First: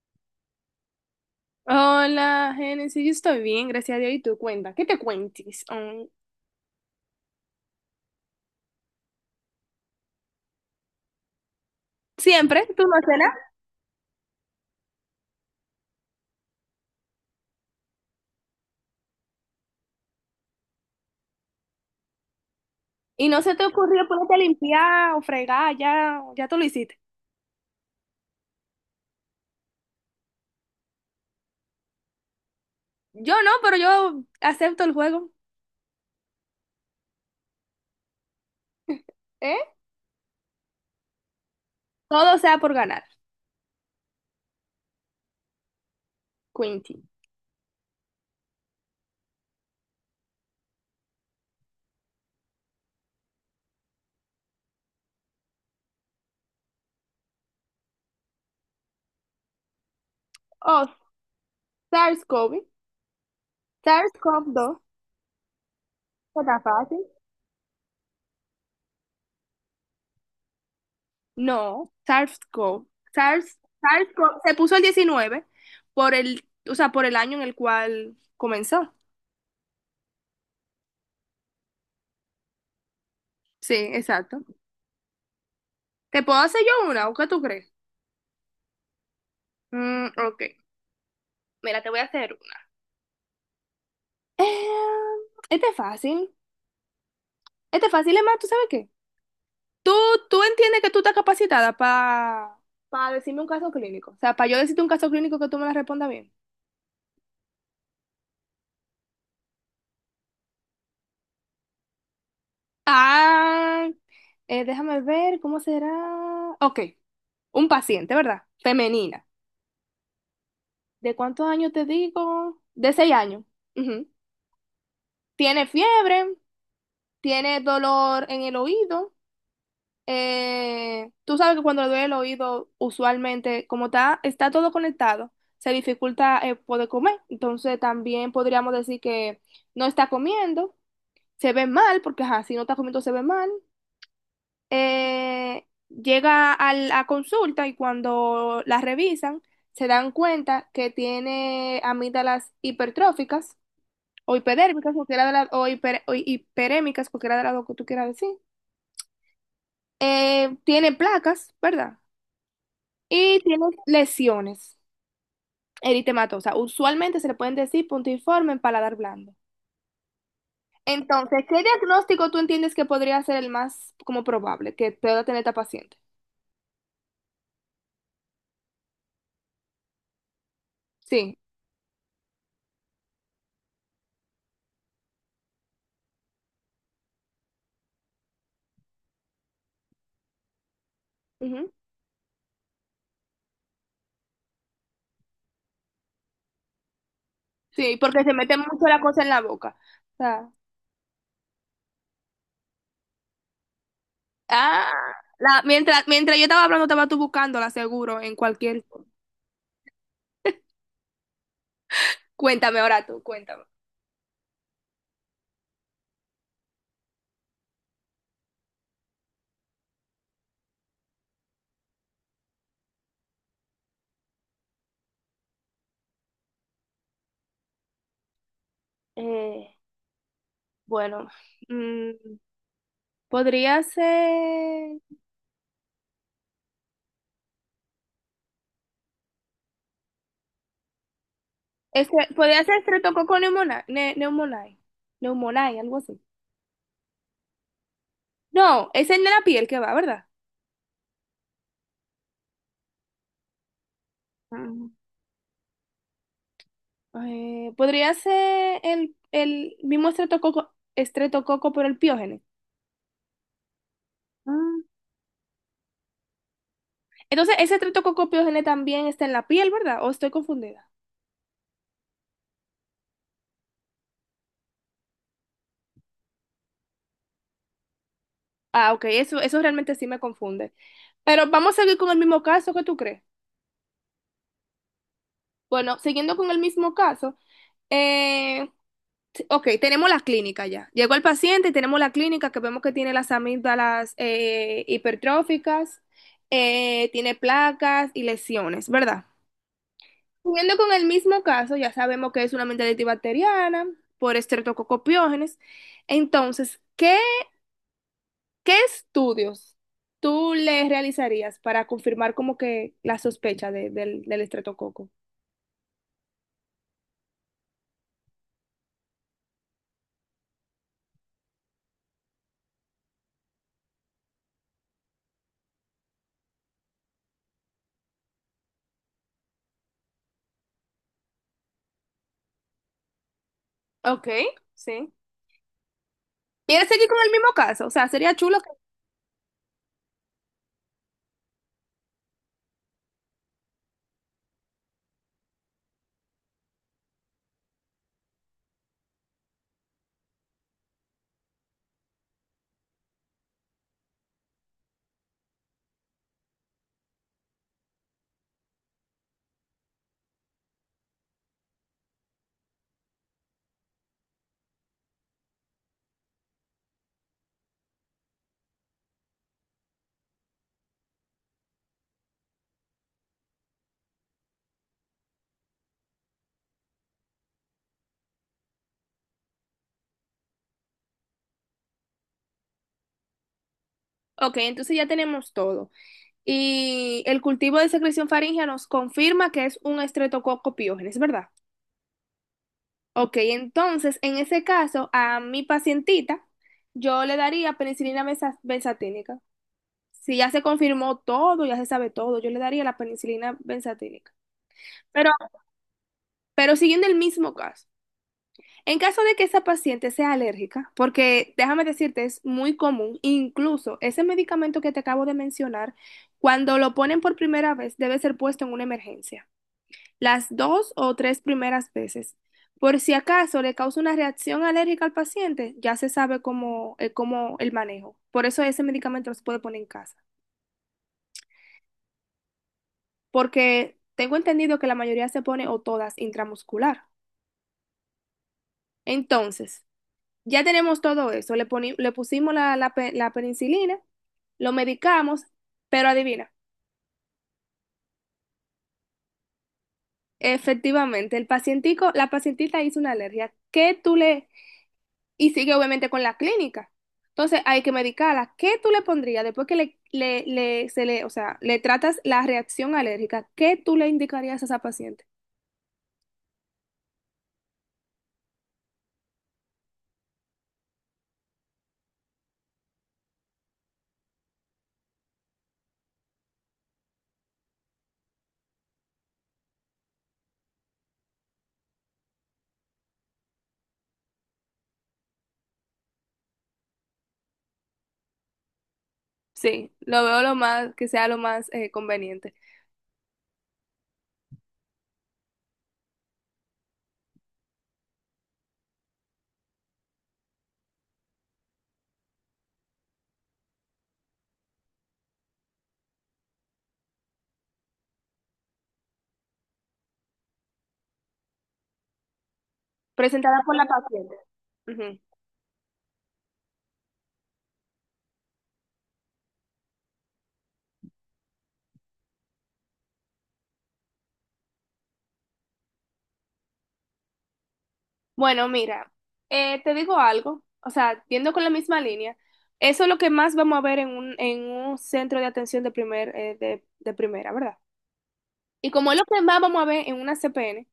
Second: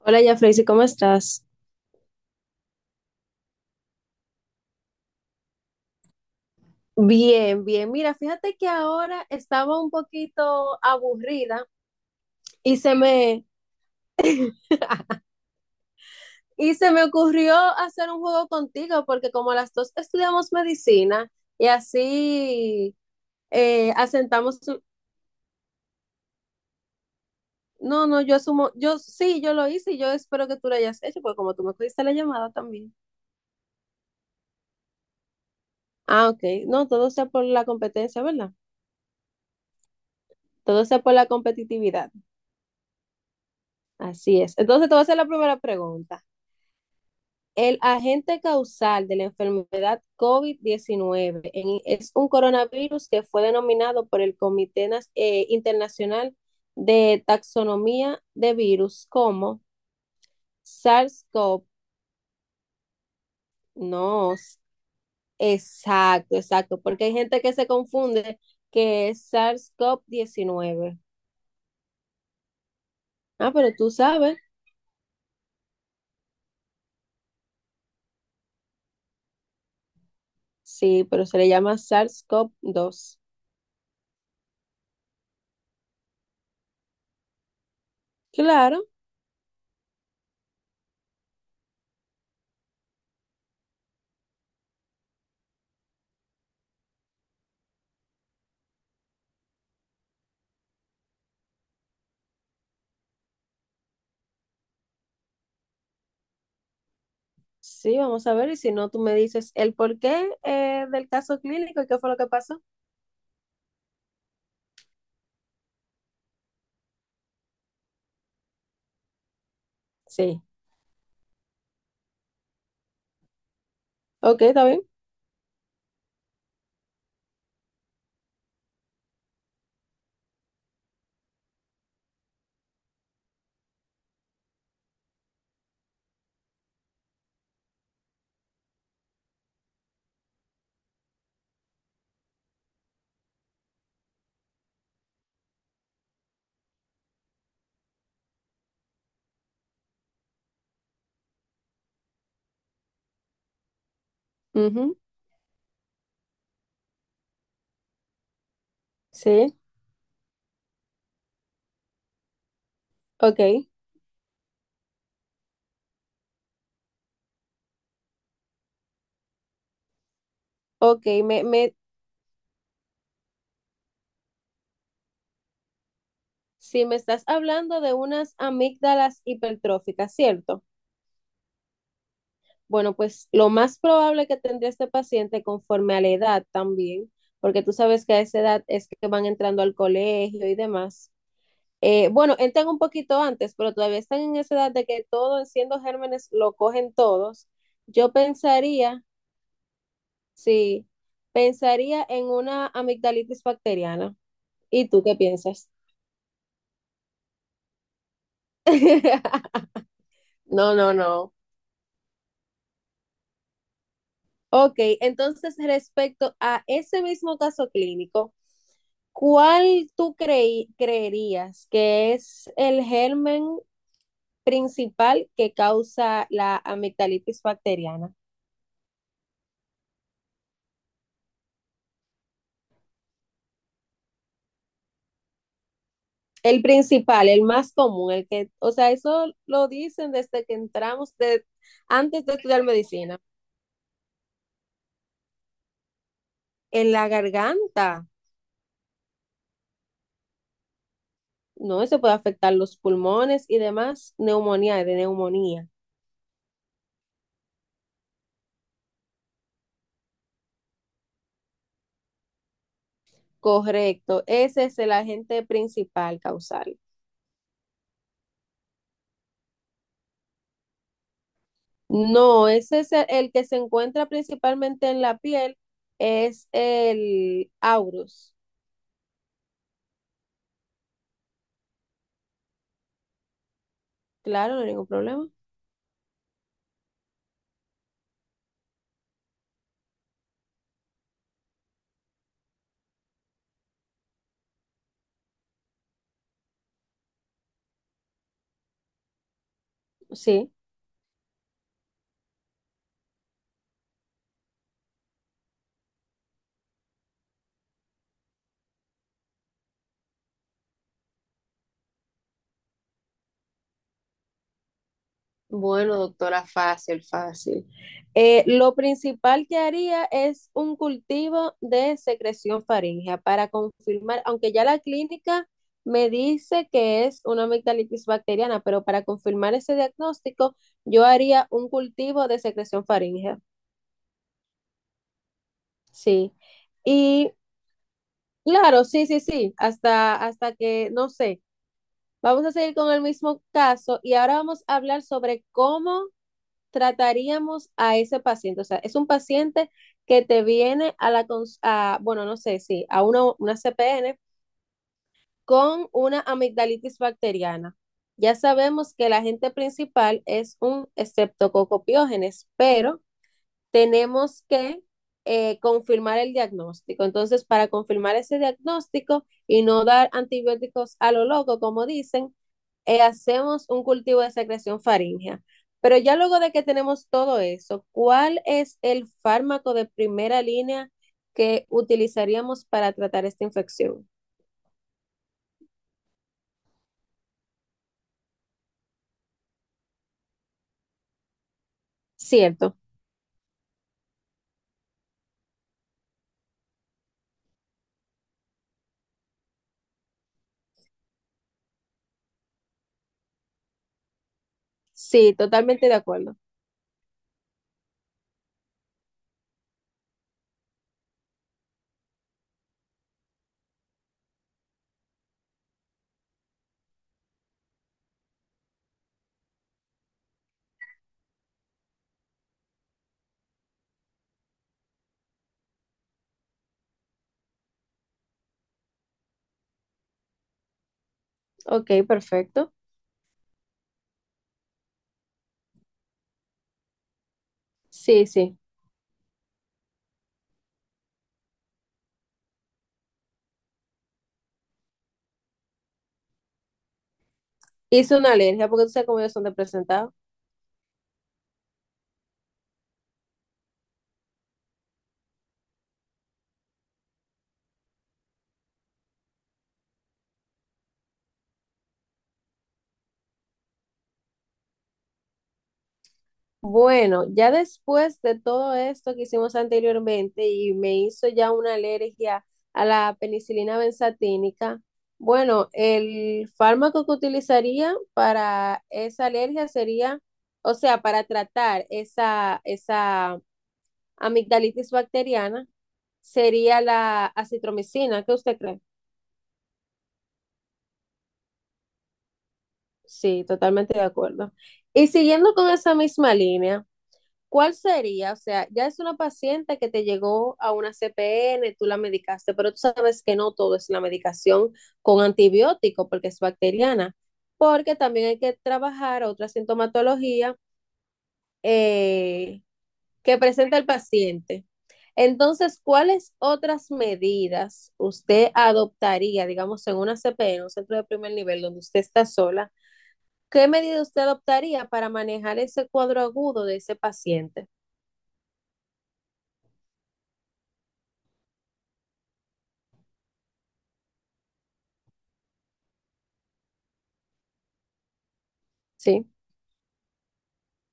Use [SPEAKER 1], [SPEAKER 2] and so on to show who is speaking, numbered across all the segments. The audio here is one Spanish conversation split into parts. [SPEAKER 1] Hola, ya Freysi, ¿cómo estás?
[SPEAKER 2] Hola, Génesis, yo estoy bien, gracias a Dios. ¿Y tú cuenta? ¿Qué te cuentes? Mm,
[SPEAKER 1] Bien, bien. Mira, fíjate que ahora estaba un poquito aburrida
[SPEAKER 2] siempre,
[SPEAKER 1] y
[SPEAKER 2] tú
[SPEAKER 1] se
[SPEAKER 2] no haces
[SPEAKER 1] me,
[SPEAKER 2] nada.
[SPEAKER 1] y se me ocurrió hacer un juego contigo porque como las dos estudiamos medicina y así
[SPEAKER 2] ¿Y no se te ocurrió ponerte a
[SPEAKER 1] asentamos... tu-
[SPEAKER 2] limpiar o fregar? Ya, ya tú lo hiciste.
[SPEAKER 1] No, no, yo asumo, yo sí, yo lo hice y yo espero que tú lo hayas hecho porque como tú me cogiste la llamada también.
[SPEAKER 2] Yo no, pero yo acepto el juego.
[SPEAKER 1] Ah, ok. No, todo sea por la competencia, ¿verdad?
[SPEAKER 2] ¿Eh?
[SPEAKER 1] Todo sea por la competitividad.
[SPEAKER 2] Todo sea por ganar.
[SPEAKER 1] Así es. Entonces te voy a hacer la primera pregunta.
[SPEAKER 2] Quinty.
[SPEAKER 1] El agente causal de la enfermedad COVID-19 en- es un coronavirus que fue denominado por el Comité Nas- Internacional de Taxonomía de Virus como
[SPEAKER 2] Oh,
[SPEAKER 1] SARS-CoV.
[SPEAKER 2] SARS-CoV.
[SPEAKER 1] No,
[SPEAKER 2] SARS-CoV-2.
[SPEAKER 1] s-
[SPEAKER 2] Dos.
[SPEAKER 1] exacto,
[SPEAKER 2] ¿Qué tan
[SPEAKER 1] exacto, porque
[SPEAKER 2] fácil?
[SPEAKER 1] hay gente que se confunde que es sars cov 19.
[SPEAKER 2] No, SARS-CoV.
[SPEAKER 1] Ah,
[SPEAKER 2] SARS,
[SPEAKER 1] pero tú sabes,
[SPEAKER 2] SARS-CoV. Se puso el 19 por el, o sea, por el año en el cual comenzó.
[SPEAKER 1] sí, pero se le llama sars cov 2.
[SPEAKER 2] Sí, exacto. ¿Te puedo hacer yo una o qué tú crees?
[SPEAKER 1] Claro.
[SPEAKER 2] Ok, mira, te voy a hacer una. Eh, este es fácil. Este es fácil, es más, ¿tú sabes qué? Tú, tú entiendes que tú estás capacitada para decirme un caso clínico. O sea, para yo decirte un caso clínico que tú me la respondas bien.
[SPEAKER 1] Sí, vamos a ver, y si no, tú me dices el porqué del caso clínico y qué fue lo que pasó.
[SPEAKER 2] Ah, déjame ver, ¿cómo será? Ok, un paciente, ¿verdad? Femenina.
[SPEAKER 1] Sí,
[SPEAKER 2] ¿De cuántos años te digo? De seis años. Ujú.
[SPEAKER 1] ok, está bien.
[SPEAKER 2] Tiene fiebre, tiene dolor en el oído, tú sabes que cuando le duele el oído, usualmente, como está, está todo conectado, se dificulta, poder comer. Entonces también podríamos decir que no está comiendo, se ve mal, porque ajá, si no está comiendo se ve mal. Llega a la consulta y cuando la revisan, se dan cuenta que tiene amígdalas hipertróficas o hipodérmicas,
[SPEAKER 1] Ujú,
[SPEAKER 2] cualquiera de las, o, o hiperémicas, cualquiera de las dos que tú quieras decir.
[SPEAKER 1] sí,
[SPEAKER 2] Tiene placas, ¿verdad? Y
[SPEAKER 1] ok,
[SPEAKER 2] tiene lesiones eritematosas. Usualmente se le pueden decir puntiforme en paladar blando.
[SPEAKER 1] ok, me,
[SPEAKER 2] Entonces, ¿qué
[SPEAKER 1] me,
[SPEAKER 2] diagnóstico tú entiendes que podría ser el más como probable que pueda tener esta paciente?
[SPEAKER 1] si me estás hablando de unas amígdalas hipertróficas, ¿cierto?
[SPEAKER 2] Sí.
[SPEAKER 1] Bueno, pues lo más probable que tendría este paciente conforme a la edad también, porque tú sabes que a esa edad es que van entrando al colegio y demás.
[SPEAKER 2] Ujú.
[SPEAKER 1] Bueno, entran un poquito antes, pero todavía están en esa edad de que todo, siendo gérmenes, lo cogen todos.
[SPEAKER 2] Sí,
[SPEAKER 1] Yo
[SPEAKER 2] porque se mete mucho la
[SPEAKER 1] pensaría,
[SPEAKER 2] cosa en la boca. O sea,
[SPEAKER 1] sí, pensaría en una amigdalitis bacteriana.
[SPEAKER 2] ah,
[SPEAKER 1] ¿Y tú qué piensas?
[SPEAKER 2] mientras yo estaba hablando, estaba tú buscándola seguro en cualquier.
[SPEAKER 1] No, no, no.
[SPEAKER 2] Cuéntame ahora tú, cuéntame.
[SPEAKER 1] Ok, entonces respecto a ese mismo caso clínico, ¿cuál tú creí- creerías que es el germen principal que causa la amigdalitis bacteriana?
[SPEAKER 2] Eh, bueno, mm, podría ser.
[SPEAKER 1] El principal, el más común, el que, o sea, eso lo dicen desde que entramos, de,
[SPEAKER 2] Este,
[SPEAKER 1] antes de estudiar
[SPEAKER 2] podría ser
[SPEAKER 1] medicina.
[SPEAKER 2] estreptococco pneumoniae, algo así.
[SPEAKER 1] En la garganta,
[SPEAKER 2] No, es en la piel que va, ¿verdad?
[SPEAKER 1] no, eso puede afectar los pulmones y demás, neumonía,
[SPEAKER 2] Ah.
[SPEAKER 1] de neumonía.
[SPEAKER 2] Podría ser el mismo estreptococo, pero el piógene.
[SPEAKER 1] Correcto, ese
[SPEAKER 2] Ah,
[SPEAKER 1] es el agente principal causal.
[SPEAKER 2] entonces, ese estreptococo piógene también está en la piel, ¿verdad? ¿O estoy confundida?
[SPEAKER 1] No, ese es el que se encuentra principalmente en la piel, es el aurus.
[SPEAKER 2] Ah, ok, eso realmente sí me confunde. Pero vamos a seguir con el mismo caso, ¿qué tú crees?
[SPEAKER 1] Claro, no hay ningún problema.
[SPEAKER 2] Bueno, siguiendo con el mismo caso, eh, sí, ok, tenemos la clínica ya. Llegó el paciente y tenemos la clínica que vemos que tiene las amígdalas, hipertróficas, tiene placas y lesiones, ¿verdad?
[SPEAKER 1] Sí.
[SPEAKER 2] Siguiendo con el mismo caso, ya sabemos que es una amigdalitis bacteriana por estreptococopiógenes. Entonces, ¿qué estudios tú le realizarías para confirmar como que la sospecha del estreptococo?
[SPEAKER 1] Bueno, doctora, fácil, fácil. Lo principal que haría es un cultivo de secreción faríngea para confirmar, aunque ya la clínica me dice que es una amigdalitis bacteriana, pero para confirmar ese diagnóstico, yo haría un cultivo de secreción faríngea.
[SPEAKER 2] Ok, sí.
[SPEAKER 1] Sí.
[SPEAKER 2] ¿Quieres seguir con el
[SPEAKER 1] Y
[SPEAKER 2] mismo caso? O sea, sería chulo.
[SPEAKER 1] claro, sí, sí, sí, hasta, hasta que, no sé, vamos a seguir con el mismo caso y ahora vamos a hablar sobre cómo trataríamos a ese paciente. O sea, es un paciente que te viene a la, cons- a, bueno, no sé, sí, a una CPN con una amigdalitis bacteriana. Ya sabemos que el agente principal es un estreptococo estreptococopiógenes, pero tenemos que confirmar el diagnóstico. Entonces, para confirmar ese diagnóstico y no dar antibióticos a lo loco, como dicen, hacemos un cultivo de secreción faríngea. Pero ya luego de que tenemos todo eso, ¿cuál es el fármaco de primera línea que utilizaríamos para tratar esta infección?
[SPEAKER 2] Ok, entonces ya tenemos todo. Y el cultivo de secreción faríngea nos confirma que es un estreptococo piógenes, ¿verdad?
[SPEAKER 1] Cierto,
[SPEAKER 2] Ok, entonces en ese caso, a mi pacientita, yo le daría penicilina benzatínica. Si ya se confirmó todo, ya se sabe todo, yo le daría la penicilina benzatínica. Pero,
[SPEAKER 1] sí, totalmente de acuerdo.
[SPEAKER 2] pero siguiendo el mismo caso. En caso de que esa paciente sea alérgica, porque déjame decirte, es muy común, incluso ese medicamento que te acabo de mencionar, cuando lo ponen por primera vez, debe ser puesto en una emergencia, las dos o tres primeras veces. Por si acaso le causa una reacción alérgica al paciente, ya se sabe cómo el manejo. Por eso ese medicamento no se puede poner en casa,
[SPEAKER 1] Ok, perfecto.
[SPEAKER 2] porque tengo entendido que la mayoría se pone o todas intramuscular.
[SPEAKER 1] Sí, sí.
[SPEAKER 2] Entonces, ya tenemos todo eso. Le pusimos la penicilina, lo medicamos, pero adivina,
[SPEAKER 1] Hice una alergia porque tú sabes cómo ellos son de presentado.
[SPEAKER 2] efectivamente, la pacientita hizo una alergia. Y sigue obviamente con la clínica. Entonces hay que medicarla. ¿Qué tú le pondrías después que o sea, le tratas la reacción alérgica? ¿Qué tú le indicarías a esa paciente?
[SPEAKER 1] Bueno, ya después de todo esto que hicimos anteriormente y me hizo ya una alergia a la penicilina benzatínica, bueno, el fármaco que utilizaría para esa alergia sería, o sea, para tratar esa, esa amigdalitis bacteriana, sería la acitromicina. ¿Qué usted cree?
[SPEAKER 2] Sí, lo veo que sea lo más conveniente.
[SPEAKER 1] Sí, totalmente de acuerdo. Y siguiendo con esa misma línea. ¿Cuál sería? O sea, ya es una paciente que te llegó a una CPN, tú la medicaste, pero tú sabes que no todo es la medicación con antibiótico porque es bacteriana, porque también hay que trabajar otra sintomatología eh, que
[SPEAKER 2] Presentada por
[SPEAKER 1] presenta el
[SPEAKER 2] la paciente.
[SPEAKER 1] paciente.
[SPEAKER 2] Ujú.
[SPEAKER 1] Entonces, ¿cuáles otras medidas usted adoptaría, digamos, en una CPN, un centro de primer nivel donde usted está sola? ¿Qué medida usted adoptaría para manejar ese cuadro agudo de ese paciente?
[SPEAKER 2] Bueno, mira, te digo algo, o sea, yendo con la misma línea, eso es lo que más vamos a ver en un centro de atención de primera, ¿verdad? Y como es lo
[SPEAKER 1] Sí.
[SPEAKER 2] que más vamos a ver en una CPN,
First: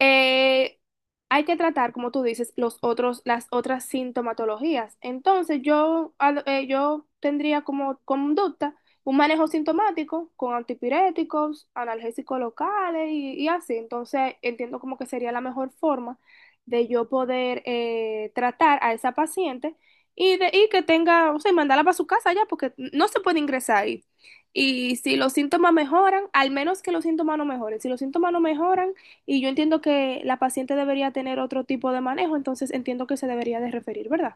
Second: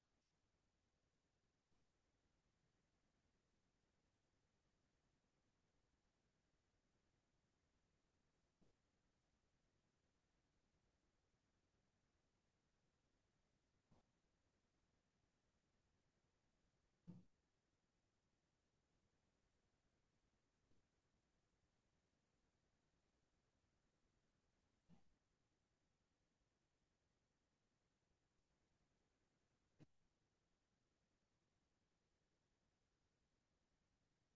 [SPEAKER 2] eh, hay que tratar, como tú dices, las otras sintomatologías. Entonces, yo tendría como conducta un manejo sintomático con antipiréticos, analgésicos locales y así. Entonces, entiendo como que sería la mejor forma de yo poder tratar a esa paciente y que tenga, o sea, y mandarla para su casa ya, porque no se puede ingresar ahí. Y si los síntomas mejoran, al menos que los síntomas no mejoren, si los síntomas no mejoran, y yo entiendo que la paciente debería tener otro tipo de manejo, entonces entiendo que se debería de referir, ¿verdad?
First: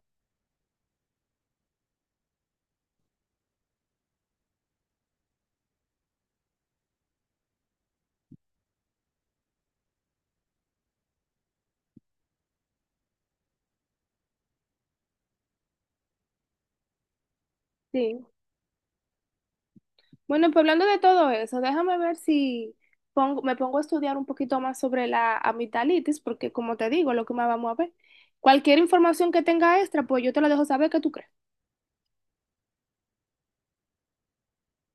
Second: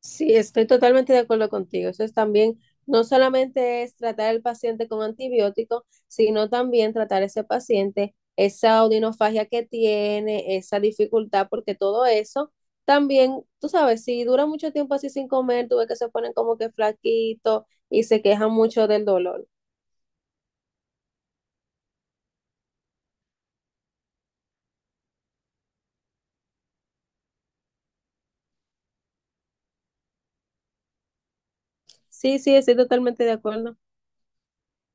[SPEAKER 1] Sí, estoy totalmente de acuerdo contigo. Eso es también, no solamente es tratar al paciente con antibióticos, sino también tratar a ese paciente esa odinofagia que tiene, esa dificultad, porque todo eso también, tú sabes, si dura mucho tiempo así sin comer, tú ves que se ponen como que flaquitos y se
[SPEAKER 2] Sí.
[SPEAKER 1] quejan mucho del dolor.
[SPEAKER 2] Bueno, pues hablando de todo eso, déjame ver si me pongo a estudiar un poquito más sobre la amigdalitis, porque como te digo, es lo que más vamos a ver. Cualquier información que tenga extra, pues yo te lo dejo saber, ¿qué tú crees?
[SPEAKER 1] Sí, sí, estoy totalmente de acuerdo.